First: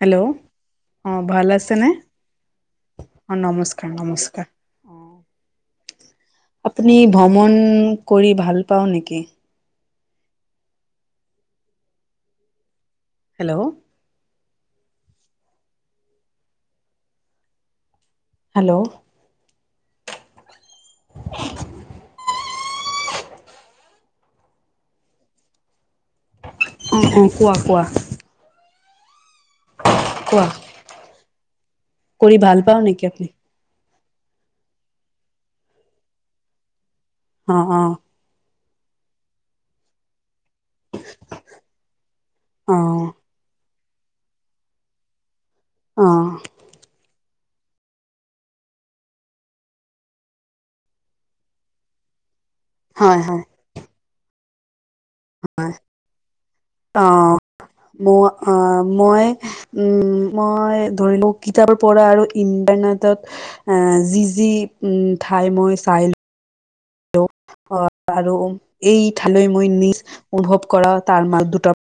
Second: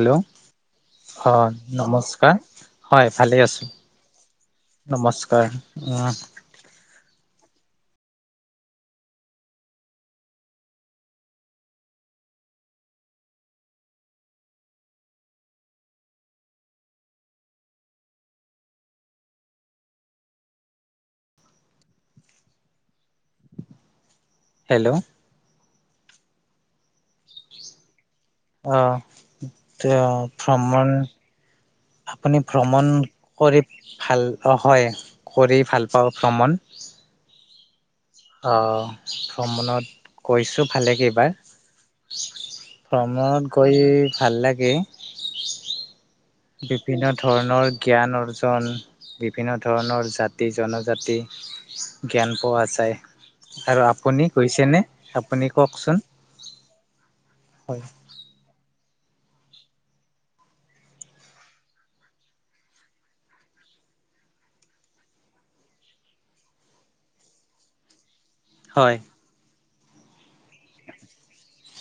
Hello. অ ভাল হয়, আছেনে নমস্কাৰ। হয় অ ভালে আছোঁ, নমস্কাৰ নমস্কাৰ নমস্কাৰ উম। আপুনি ভ্ৰমণ কৰি ভাল পাওঁ নেকি? হেল্ল'। হেল্ল'। [inaudible] হেল্ল'। উম, উম, কোৱা, কোৱা। অ'। অ', কোৱা ভ্ৰমণ কৰি আপুনি ভাল পাওঁ ভ্ৰমণ নেকি আপুনি কৰি ভাল অ', হয় কৰি ভাল পাওঁ ভ্ৰমণ। অ', অ'। অ', ভ্ৰমণত কৈছোঁ ভালে কেইবাৰ, অ ভ্ৰমণত গৈ ভাল লাগে। অ'। বিভিন্ন ধৰণৰ জ্ঞান অৰ্জন, বিভিন্ন ধৰণৰ জাতি-জনজাতি। জ্ঞান পোৱা যায়, হয় হয় আৰু আপুনি গৈছেনে? আপুনি হয় কওঁকচোন। অ', মোৰ অ', মই উম, মই ধৰি লওঁ, কিতাপৰ পঢ়া আৰু ইণ্টাৰনেটত এ, যি যি উম, ঠাই মই চাই ল অ', আৰু হয় এই ঠাইলৈ মই [unintelligible] অনুভৱ কৰা তাৰ [unintelligible]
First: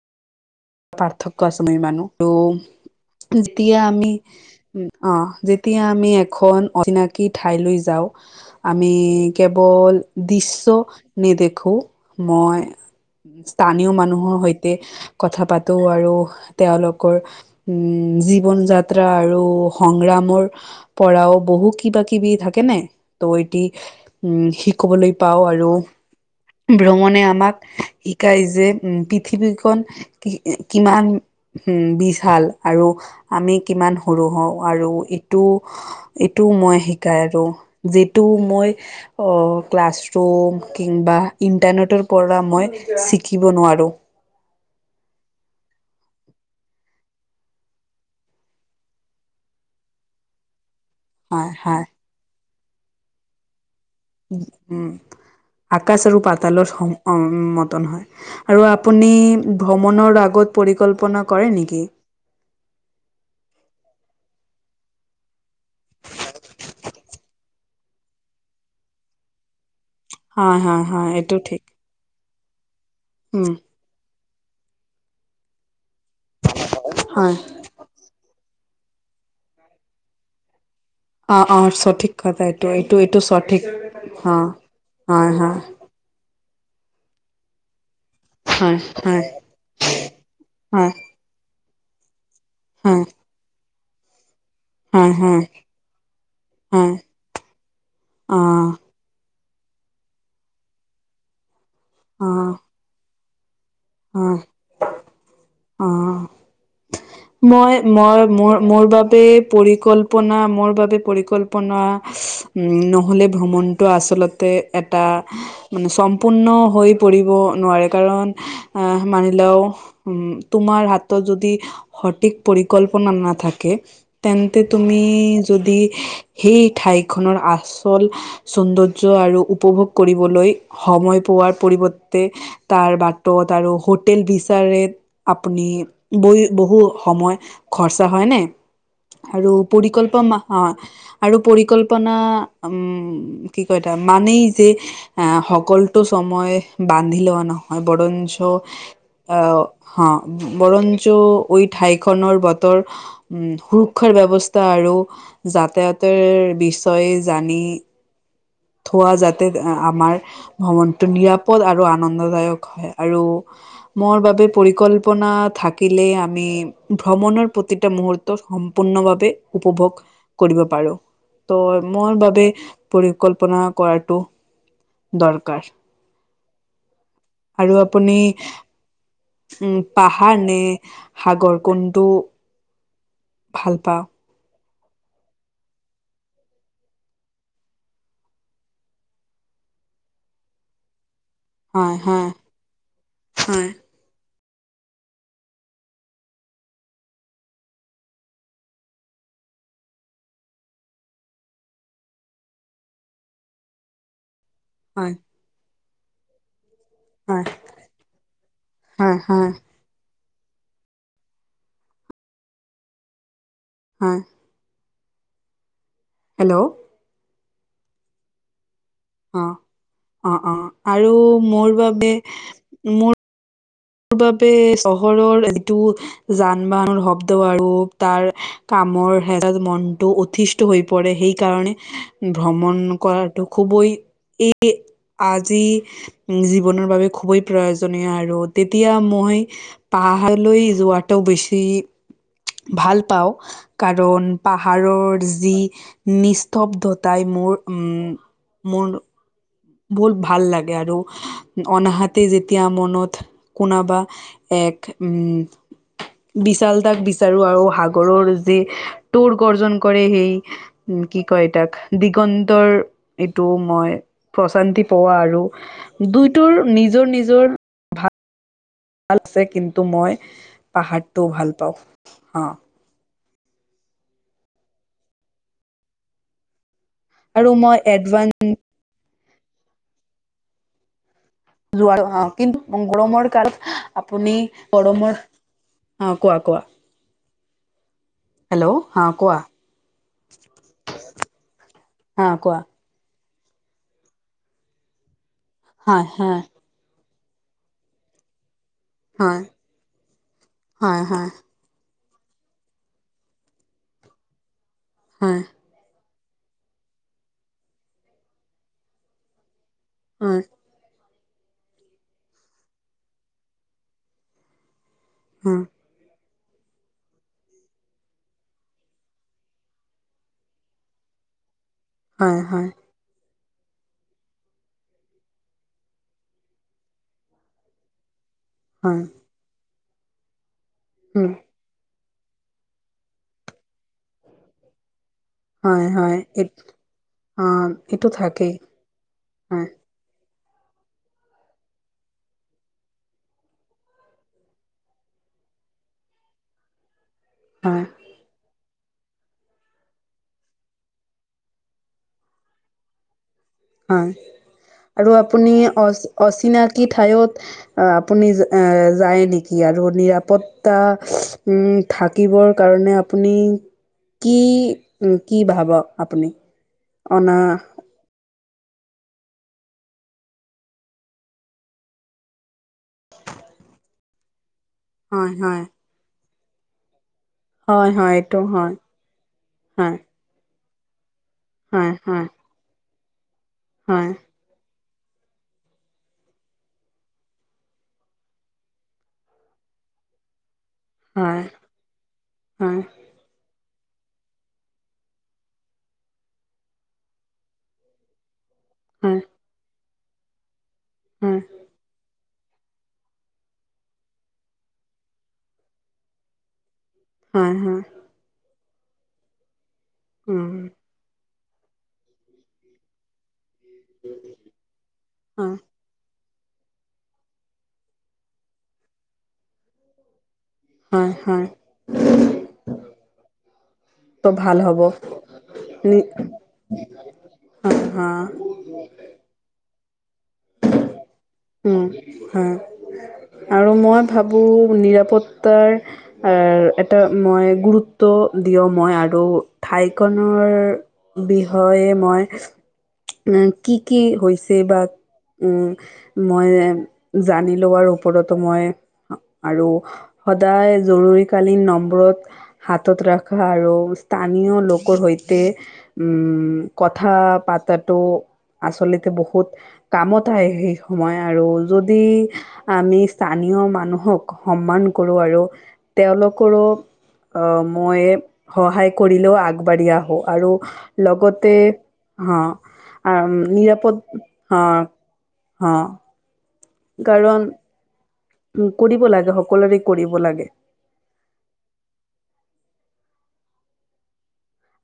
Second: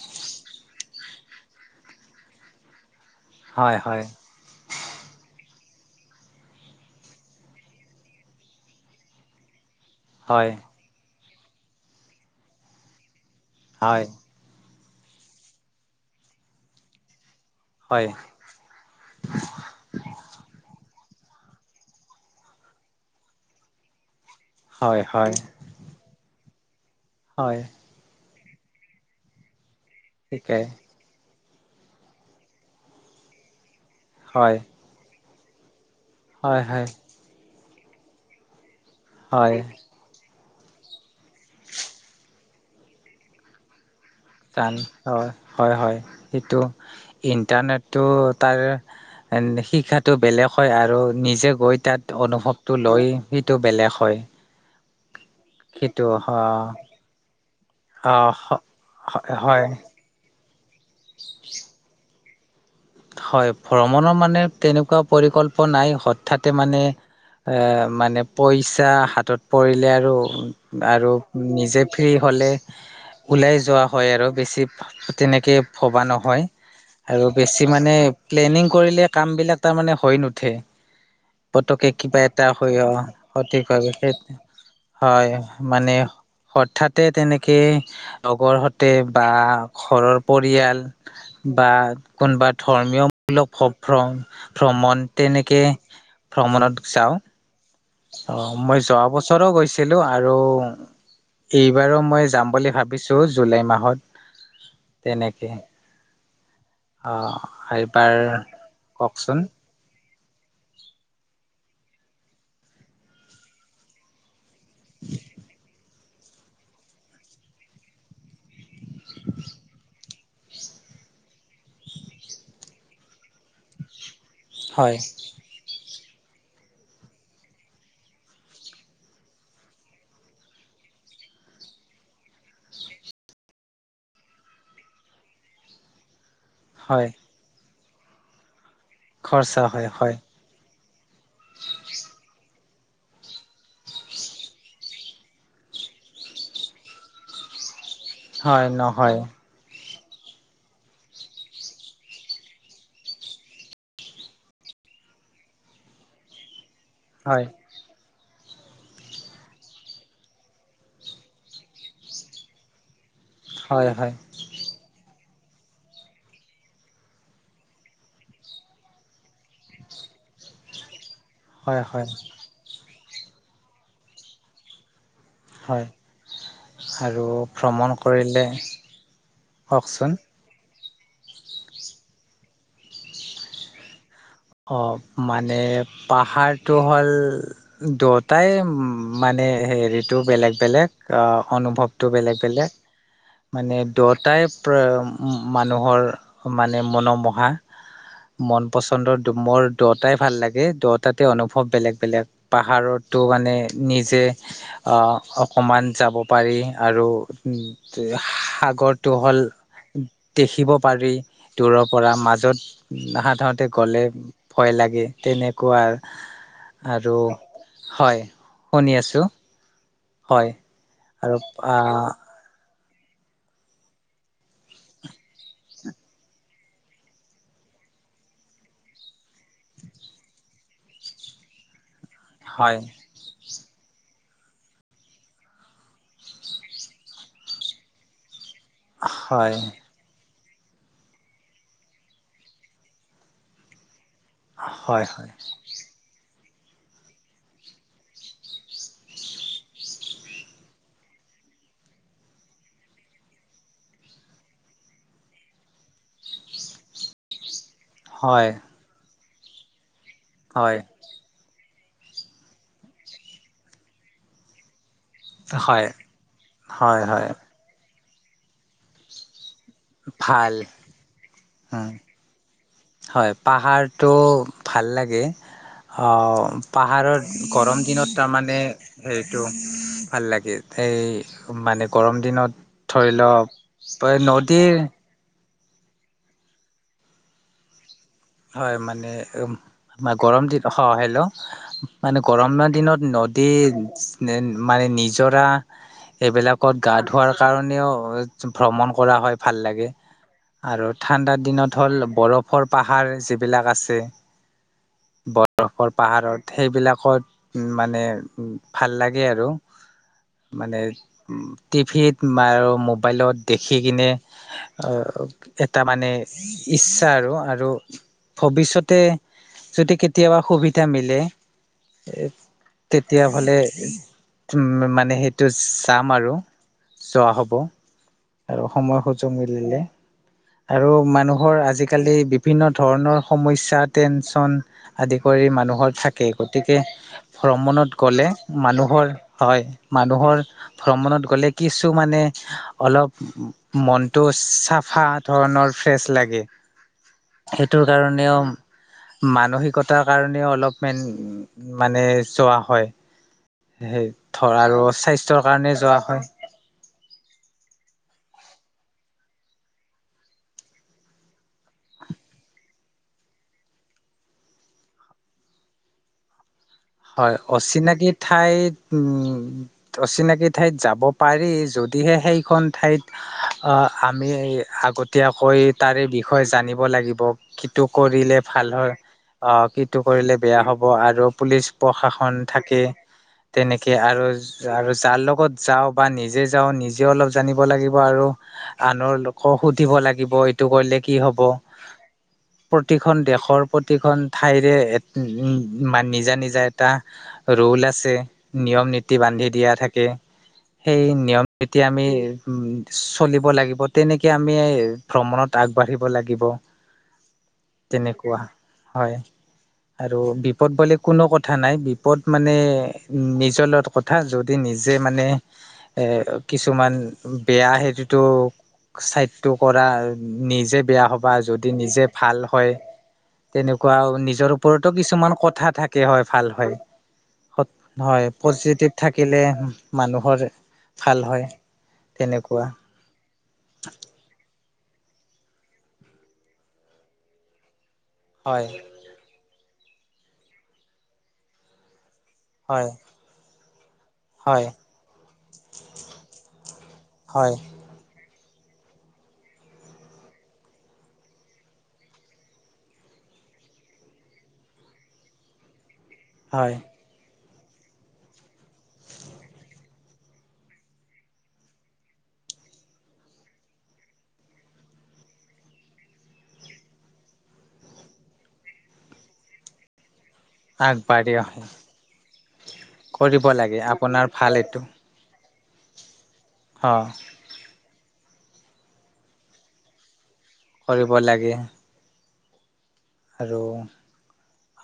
পাৰ্থক্য আছে মই মানো আৰু হয় যেতিয়া হয় আমি অ', যেতিয়া আমি এখন অচিনাকি ঠাইলৈ যাওঁ। আমি কেৱল হয় দৃশ্য নেদেখোঁ, মই স্থানীয় হয় মানুহৰ সৈতে তি কথা পাতো, আৰু তেওঁলোকৰ হয় উম, যি জীৱন যাত্ৰা আৰু সংগ্ৰামৰ পৰাও বহু কিবা-কিবি থাকেনে নাই, নৈতিক উম। হয় শিকিবলৈ হয় পাওঁ আৰু ভ্ৰমণে হয় আমাক শিকাই যে উম, পৃথিৱীখন কি ঠিকেই কিমান উম, বিশাল আৰু আমি কিমান সৰু হওঁ হয় আৰু এইটো এইটোও হয় মই হয় শিকা আৰু যিটো মই হয় অ', ক্লাছ ৰুম কিম্বা, ইণ্টাৰনেটৰ পৰা মই শিকিব নোৱাৰোঁ। টান হয়, হয়, হয়, সেইটো ইণ্টাৰনেটটো তাৰ নি শিক্ষাটো বেলেগ হয় আৰু হয় নিজে গৈ হয় তাত অনুভৱটো লৈ, সেইটো বেলেগ হয়। উম। আকাশ সেইটো আৰু পাতালৰ সম, মতন হয় আৰু আপুনি হয় ভ্ৰমণৰ আগত পৰিকল্পনা কৰে নেকি? হয়, ভ্ৰমণৰ মানে তেনেকুৱা পৰিকল্পনাই হঠাতে মানে এ, মানে পইচা হাতত পৰিলে আৰু হয় হয় হয় আৰু এইটো ঠিক নিজে ফ্ৰী হ'লে উম ওলাই যোৱা হয় আৰু বেছি তেনেকে ভবা নহয়। আৰু হয় বেছি মানে প্লেনিং কৰিলে, কামবিলাক তাৰমানে হৈ নুঠে। অ অ পতকে সঠিক কিবা কথা এটা এইটো হৈ এইটো অ', এইটো সঠিক ভাৱে, সেই অ হয়, মানে হঠাতে তেনেকে লগৰ হয় সৈতে হয় বা ঘৰৰ পৰিয়াল হয় বা কোনোবা হয় ধৰ্মীয় লগ সভ্ৰ ভ্ৰমণ হয় হয় তেনেকে ভ্ৰমণত হয় যাওঁ। অ', মই যোৱা বছৰো গৈছিলোঁ আৰু এইবাৰো মই যাম বুলি ভাবি বিছোঁ জুলাই মাহত। উম, তেনেকে উম। অ' মই, এইবাৰ মই মোৰ, মোৰ বাবে কওকচোন পৰিকল্পনা মোৰ বাবে পৰিকল্পনা উম, নহ'লে ভ্ৰমণটো আচলতে এটা মানে চম ম্পূৰ্ণ হৈ পৰিব নোৱাৰে, কাৰণ অহ, মানি লও উম, তোমাৰ হাতত যদি সঠিক পৰিকল্পনা নাথাকে, তেন্ তে হয়, তুমি যদি সেই ঠাইখনৰ আচল সৌন্দৰ্য আৰু উপভোগ কৰিবলৈ সময় পোৱাৰ পৰিৱৰ্তে তাৰ বাটত আৰু হোটেল বিচাৰে আপুনি বৈ বহু হয়, সময় খৰচা হয় নাই আৰু খৰচা হয়, পৰিকল্প হয়, অ' আৰু পৰিকল্পনা উম, কি কয় তাৰমানেই যে আ, সকলোতো সময় বান্ধি লোৱা নহ নহয়, বৰঞ্চ হয়, নহয়, এৱ, হা বৰঞ্চ ঐ ঠাইখনৰ বতৰ উম, সুৰক্ষাৰ ব্যৱস্থা আৰু যাতায়াতৰ বিষয় ছয় হয়, জানি থোৱা যাতে আমাৰ ভ্ৰমণটো নিৰাপদ আৰু আনন্দদায়ক হয়। আৰু হয়, হয়, মোৰ বাবে পৰিকল্পনা থাকিলে আম মি ভ্ৰমণৰ প্ৰতিটা মুহূৰ্ত সম্পূৰ্ণভাৱে উপভোগ কৰিব পাৰোঁ, হয়, ত' হয়, মোৰ বাবে পৰিকল্পনা কৰাটো দৰকাৰ। হয় আৰু আৰু ভ্ৰমণ আপুনি কৰিলে উম, কওকচোন পাহাৰ নে সাগৰ কোনটো ভাল পাওঁ? অ', মানে পাহাৰটো হ'ল দুয়োটাই মানে হেৰিটো বেলেগ বেলেগ। অ', হয়, অনুভৱটো হয়, বেলেগ বেলেগ, হয়, মানে দুয়োটাই প-মানুহৰ মানে মনোমোহা। মনপচন্দৰ মোৰ দুটাই ভাল লাগে, দুটাতে অনুভৱ বেলেগ বেলেগ। পাহাৰটো মানে নিজেই। হয়, অ', অকমান যাব পাৰি আৰু হয়, হয়, সাগৰটো হ'ল হয়, দেখিব পাৰি, দূৰৰ পৰা মাজত সাধাৰণতে গ'ল হয়, ভয় লাগে তেনেকুৱা। হেল্ল'। আৰু হয়, শুনি আছোঁ। অ', অ', অ', মোৰ আহ বাবে মোৰ বাবে চহৰৰ যিটো যান বাহনৰ শব্দ আৰু তাৰ কামৰ হে মনটো অথি তহৈ পৰে, সেই কাৰণে হয় ভ্ৰমণ কৰাৰ টো খুবই এই আজি জীৱনৰ বাবে খুবেই প্ৰায়জনীয় আৰু তেতিয়া মই হয় পাহাৰলৈ যোৱাটো বেছি ভাল পাওঁ, কাৰণ হয় পাহাৰৰ হয় যি নিস্তব্ধতাই মোৰ উম, মোৰ মন বহুত ভাল লাগে আৰু। অনহাতে, যেতিয়া মনত কোনবা এক উম বিশাল তাক বিচাৰো আৰু হাগ গৰৰ হয় যি টোৰ গৰ্জন কৰে সেই, হয় কি? কয় টাক, দিগন্তৰ এইটো মই প্ৰশান্তি পোৱা আৰু হয় দুইটোৰ হয় নিজৰ হয় নিজৰ ভাল আছে, কিন্তু মই ভাল পাহাৰটোও ভাল পাওঁ, উম অ' হয়, পাহাৰটো ভাল লাগে অ', পাহাৰত আৰু মই গৰম দিনত এডভান্স তাৰমানে হেৰিটো ভাল লাগে, সেই যোৱাৰ অ', কিন্তু গৰমৰ কাল আপুনি নদীৰ গৰমৰ অ', কোৱা কোৱা হয় হেল্ল' হা মানে, কোৱা উম মা গৰম দিন স, হেল্ল' মানে হা কোৱা গৰমৰ দিনত নদ টি নে মানে নিজৰা হা হা এইবিলাক কত গা ধোৱাৰ কাৰণেও ভ্ৰমণ ক কৰা হয়, ভাল লাগে আৰু হয় হয় ঠাণ্ডা দিনত হ'ল বৰফৰ পাহা হাৰ যিবিলাক আছে, হয় ব বৰফৰ পাহাৰত সেইবিলাকত মানে ভাল লাগে আৰু। উম। মানে, টিভিত আৰু মোবাইলত দেখি কিনে, আ উম এটা মানে ইচ্ছা আৰু আৰু ভৱিষ্যতে যদি কেতিয়াবা সুবিধা মিলে, এ হয় হয় তেতিয়া ফালে উম মানে সেইটো চাম আৰু। চোৱা হ'ব। আৰু সময় হয় সুযোগ মিলিলে আৰু উম মানুহৰ আজিকালি বি ভিন্ন ধৰণৰ সমস্যা টেনচন আদি কৰি হয় মানুহৰ হয় থাকে, গতিকে অ ভ্ৰমণত এইটো গ'লে থাকেই মানুহৰ, হয় মানুহৰ ভ্ৰমণত গ'লে, কিছু মানে অলপ মনতটো চাফা ধৰণৰ ফ্ৰেচ লাগে, হয় সেইটোৰ কাৰণ নেও মানসিকতাৰ কাৰণেও অলপ মেন মানে যোৱা হয়। হয় সেই ধৰ আৰু স্বাস্থ্যৰ আপুনি কাৰণে যোৱা হয় অচ-অচিনাকি থায়ত আ-আপুনি যায় নেকি আৰু নিৰাপদ তা উম থাকিবৰ কাৰণে আপুনি কি কি ভাবক আপোনি? হয়, অচিনাকি ঠাইত উম অচিনাকি ঠাইত যাব পাৰি যদিহে, সেইখন ঠাইত আ-আমি হয় আগতীয়াকৈ হয় তাৰে বিষয়ে জানিব লাগিব। কিটো হয় হয় কৰিলে এইটো ভাল হয়, অ', হয় কিটো কৰিলে বেয়া হব আৰু পুলিচ হয় হয় প্ৰশাসন থাকে, তেনেকে হয় আৰু য যাৰু যাৰ লগত যাওঁ বা নিজে যাওঁ নিজেও অলপ জানিব লাগিব আৰু আনৰ লোকক সুধিব লাগিব এইটো কৰিলে কি হব, হয় হয় প্ৰতি প্ৰতিখন দেশৰ প্ৰতিখন ঠাইৰে মান নিজা নিজা এটা ৰোল আছে, নিয়ম নীতি হয় বান্ধি দিয়া থাকে। সেই হয় নিয়ম নীতিয়া আমি উ চলিব লাগিব, তেনেকে আমি ভ্ৰমণত আগবাঢ়িব লাগিব। হয় হয়। তেনেকুৱ হয় আৰু উম বিপদ বুলি কোনো ক থা নাই, বিপদ মানে নিজৰ লগত কথা যদি নিজে মানে হয় এ কিছুমান বেয়া সেইটোতো চাইডটো কৰা নিজ নিজে বেয়া হয় হ'বা, হয় যদি নিজে ভাল হয় তেনেকুৱা ত নিজৰ ভাল হ'ব ওপৰতো কিছুমান কথা নি থাকে হয় ভাল হয়, হা হত হা হয়। পজিটিভ থাকিলে মানুহৰ ভাল হয়। উম তেনেকুৱা হয়, আৰু মই ভাবোঁ নিৰাপদ তাই আ এটা মই গুৰুত্ব দিয় হয় মই আ ত ঠাইখনৰ বিষয়ে মই হয়। কি কি হৈছে হয় বা উম মই হয় জানিলো আৰু ওপৰতো মই আৰু সদায় জৰুৰীকালীন নম্বৰত হাতত ৰাখা আৰু স্থানীয় লোকৰ সৈতে উম হয় কথা পতাটো আচলতে বহুত কামত আহ সেই সময় আৰু যদি আমি স্থানীয় মানুহক সন্মান কৰো আৰু তেওঁলোকৰো অহ মই সহায় কৰিলেও আগবাঢ়ি আহো আৰু আগবাঢ়ি লগতে আহে অ আম কৰিব লাগে নিৰাপদ আপোনাৰ ভাল এইটো অহ অ অ কাৰণ উ কৰিব লাগে সকলোৰে কৰিব লাগে। কৰিব লাগে। আৰু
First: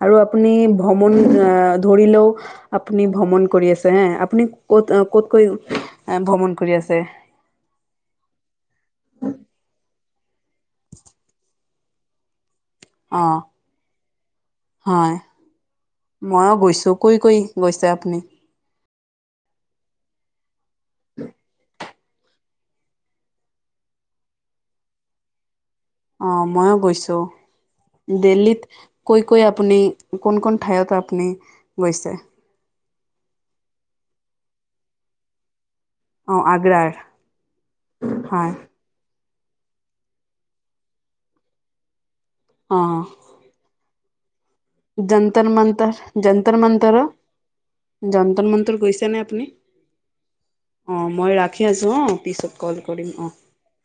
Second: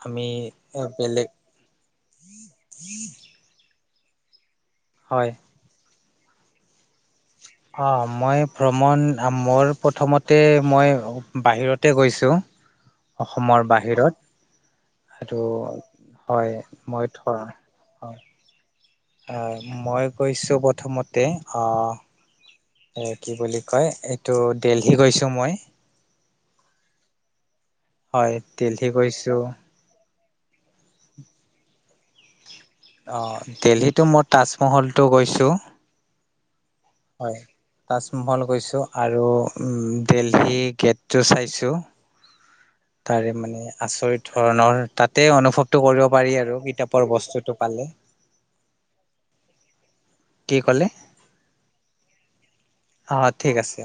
আৰু আমি আপোনি ভ্ৰমণ বেলেগ আহ ধৰিলেও আপুনি ভ্ৰমণ কৰি আছে হা আপুনি ক'ত হয় ক'তকৈ ভ্ৰমণ কৰি আছে। অ মই ভ্ৰমণ মোৰ প্ৰথমতে মই বাহিৰতে গৈছোঁ। [unintelligible] অসমৰ বাহিৰত। হয়, আৰু হয় ময়ো গৈছোঁ মই কৈ থ কৈ গৈছে আপুনি? হয় মই গৈছোঁ প্ৰথমতে আ এ কি বুলি কয় এইটো দেলহি গৈছো মই। অ মইো গৈছো, হয় দিল্লীত দেলহি কৈ গৈছো কৈ আপুনি কোন কোন ঠাইত আপুনি গৈছে? অ দেলহীতো মই তাজমহলটো গৈছো। অঁ আগ্ৰাৰ। হয়, তাজমহল হয় গৈছোঁ। আৰু দেলহি গেটটো চাইছোঁ, অ তাৰে মানে আচৰিত ধৰণৰ তাতেই যন্তৰ অনুভৱটো মন্তৰ কৰিব পাৰি আৰু কিতাপৰ বস্তুটো পালে। যন্ত্ৰন মন্ত্ৰ গৈছে নে আপুনি? কি ক'লে অ মই ৰাখি আছো হা পিছত কল কৰিম অঁ অ ঠিক আছে।